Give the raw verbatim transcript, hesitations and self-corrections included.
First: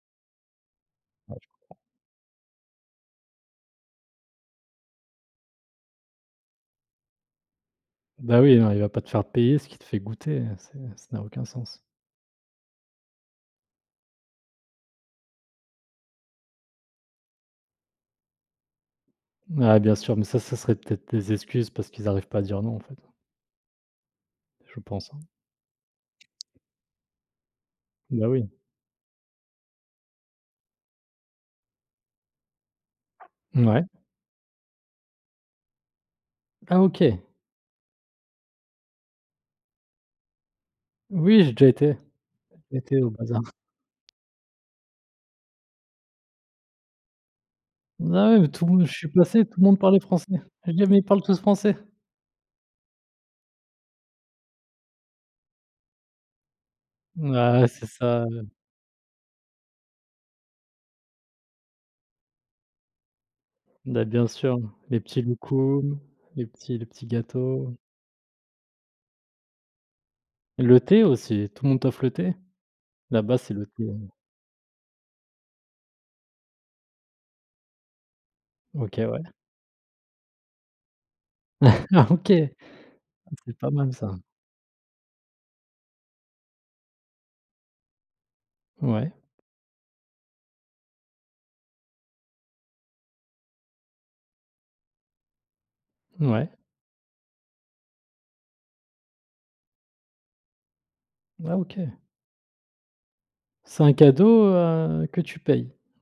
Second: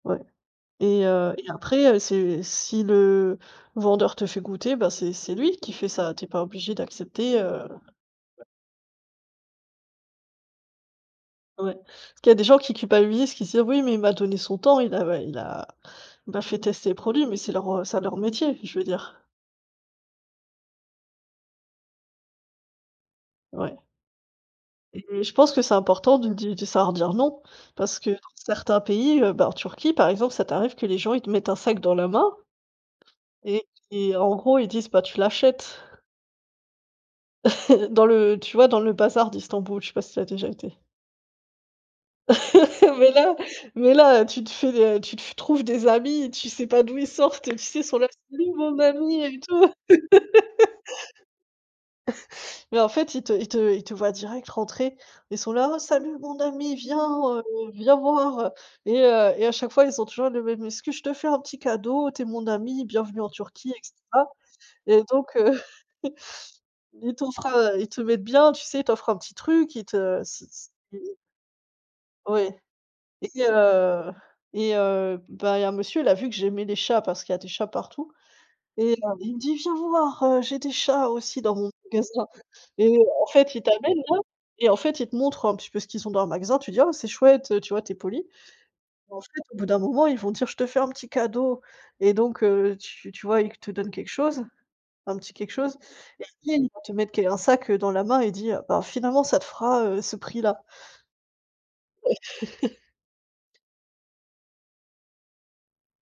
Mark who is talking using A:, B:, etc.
A: Ouais et heu
B: Ouais je
A: et
B: comprends.
A: après heu, c'est si le vendeur te fait goûter, bah, c'est c'est lui qui fait ça. Tu es pas obligé d'accepter, heu
B: Bah oui, non il va pas te faire payer ce qui te fait goûter, heu, ça ça n'a aucun
A: Ouais,
B: sens.
A: parce qu'il y a des gens qui culpabilisent, qui se disent: «Oui mais il m'a donné son temps, il a ouais il a il m'a fait tester les produits». Mais c'est leur ça leur métier, je veux dire.
B: Ouais, bien sûr, mais ça, ça serait peut-être des excuses parce qu'ils arrivent pas à dire non, en fait
A: Ouais
B: je pense, hein.
A: et je pense que c'est important de di de savoir dire «non» parce que dans
B: Bah oui.
A: certains pays, heu, bah en Turquie, par exemple, ça t'arrive que les gens ils te mettent un sac dans la main et
B: Mouais.
A: et en gros ils disent: «Bah, tu l'achètes».
B: Ah OK.
A: Dans le tu vois, dans le bazar d'Istanbul, je sais pas si tu as déjà été?
B: Oui j'ai déjà été, j'ai déjà été au
A: Mais là,
B: bazar.
A: mais là, heu, tu te fais, heu, tu te fa tu trouves des amis, tu sais pas d'où ils sortent tu sais, ils sont là:
B: Ah
A: «C'est
B: ouais, mais
A: lui
B: tout le
A: mon
B: monde je suis
A: ami et
B: passé, tout le
A: tout».
B: monde parlait français, j'ai dit: «Mais il parlent tous français».
A: Mais en fait, ils te ils te ils te voient direct rentrer, ils sont là: «Oh salut mon ami, viens, heu,
B: Ah ouais, c'est
A: viens
B: ça, heu
A: voir». Et heu et à chaque fois ils ont toujours la même excuse: «Je te fais un petit cadeau, tu es mon ami, bienvenue en Turquie et
B: Bah,
A: cetera».
B: bien sûr, les
A: Et
B: petits
A: donc heu,
B: loukoum, les petits les petits
A: ils t'offrent
B: gâteaux
A: à ils te mettent bien, tu sais ils t'offrent un petit truc, ils te c'est c'est
B: Le thé
A: ils
B: aussi, tout le monde t'offre le thé,
A: Ouais et
B: là-bas, c'est le thé
A: heu et heu, bah il y a un monsieur, il a vu que j'aimais les chats parce qu'il y des chats partout et heu,
B: OK, ouais.
A: il me dit: «Viens voir, heu, j'ai des chats aussi dans mon magasin».
B: OK, ah,
A: Et en fait,
B: c'est
A: il
B: pas mal
A: t'amène
B: ça.
A: là et en fait, il te montre un petit peu ce qu'ils ont dans le magasin, tu dis: «Oh c'est chouette, heu». Tu vois, tu es polie.
B: Ouais.
A: En fait, au bout d'un moment, ils vont dire: «Je te fais un petit cadeau». Et donc heu, tu tu vois, il te donne quelque chose, un petit quelque chose, ils
B: Ouais.
A: viennent il va te mettre qu un sac dans la main et dit, heu: «Bah finalement ça te fera, heu, ce prix-là».
B: Ah, OK c'est un cadeau, heu, que tu payes?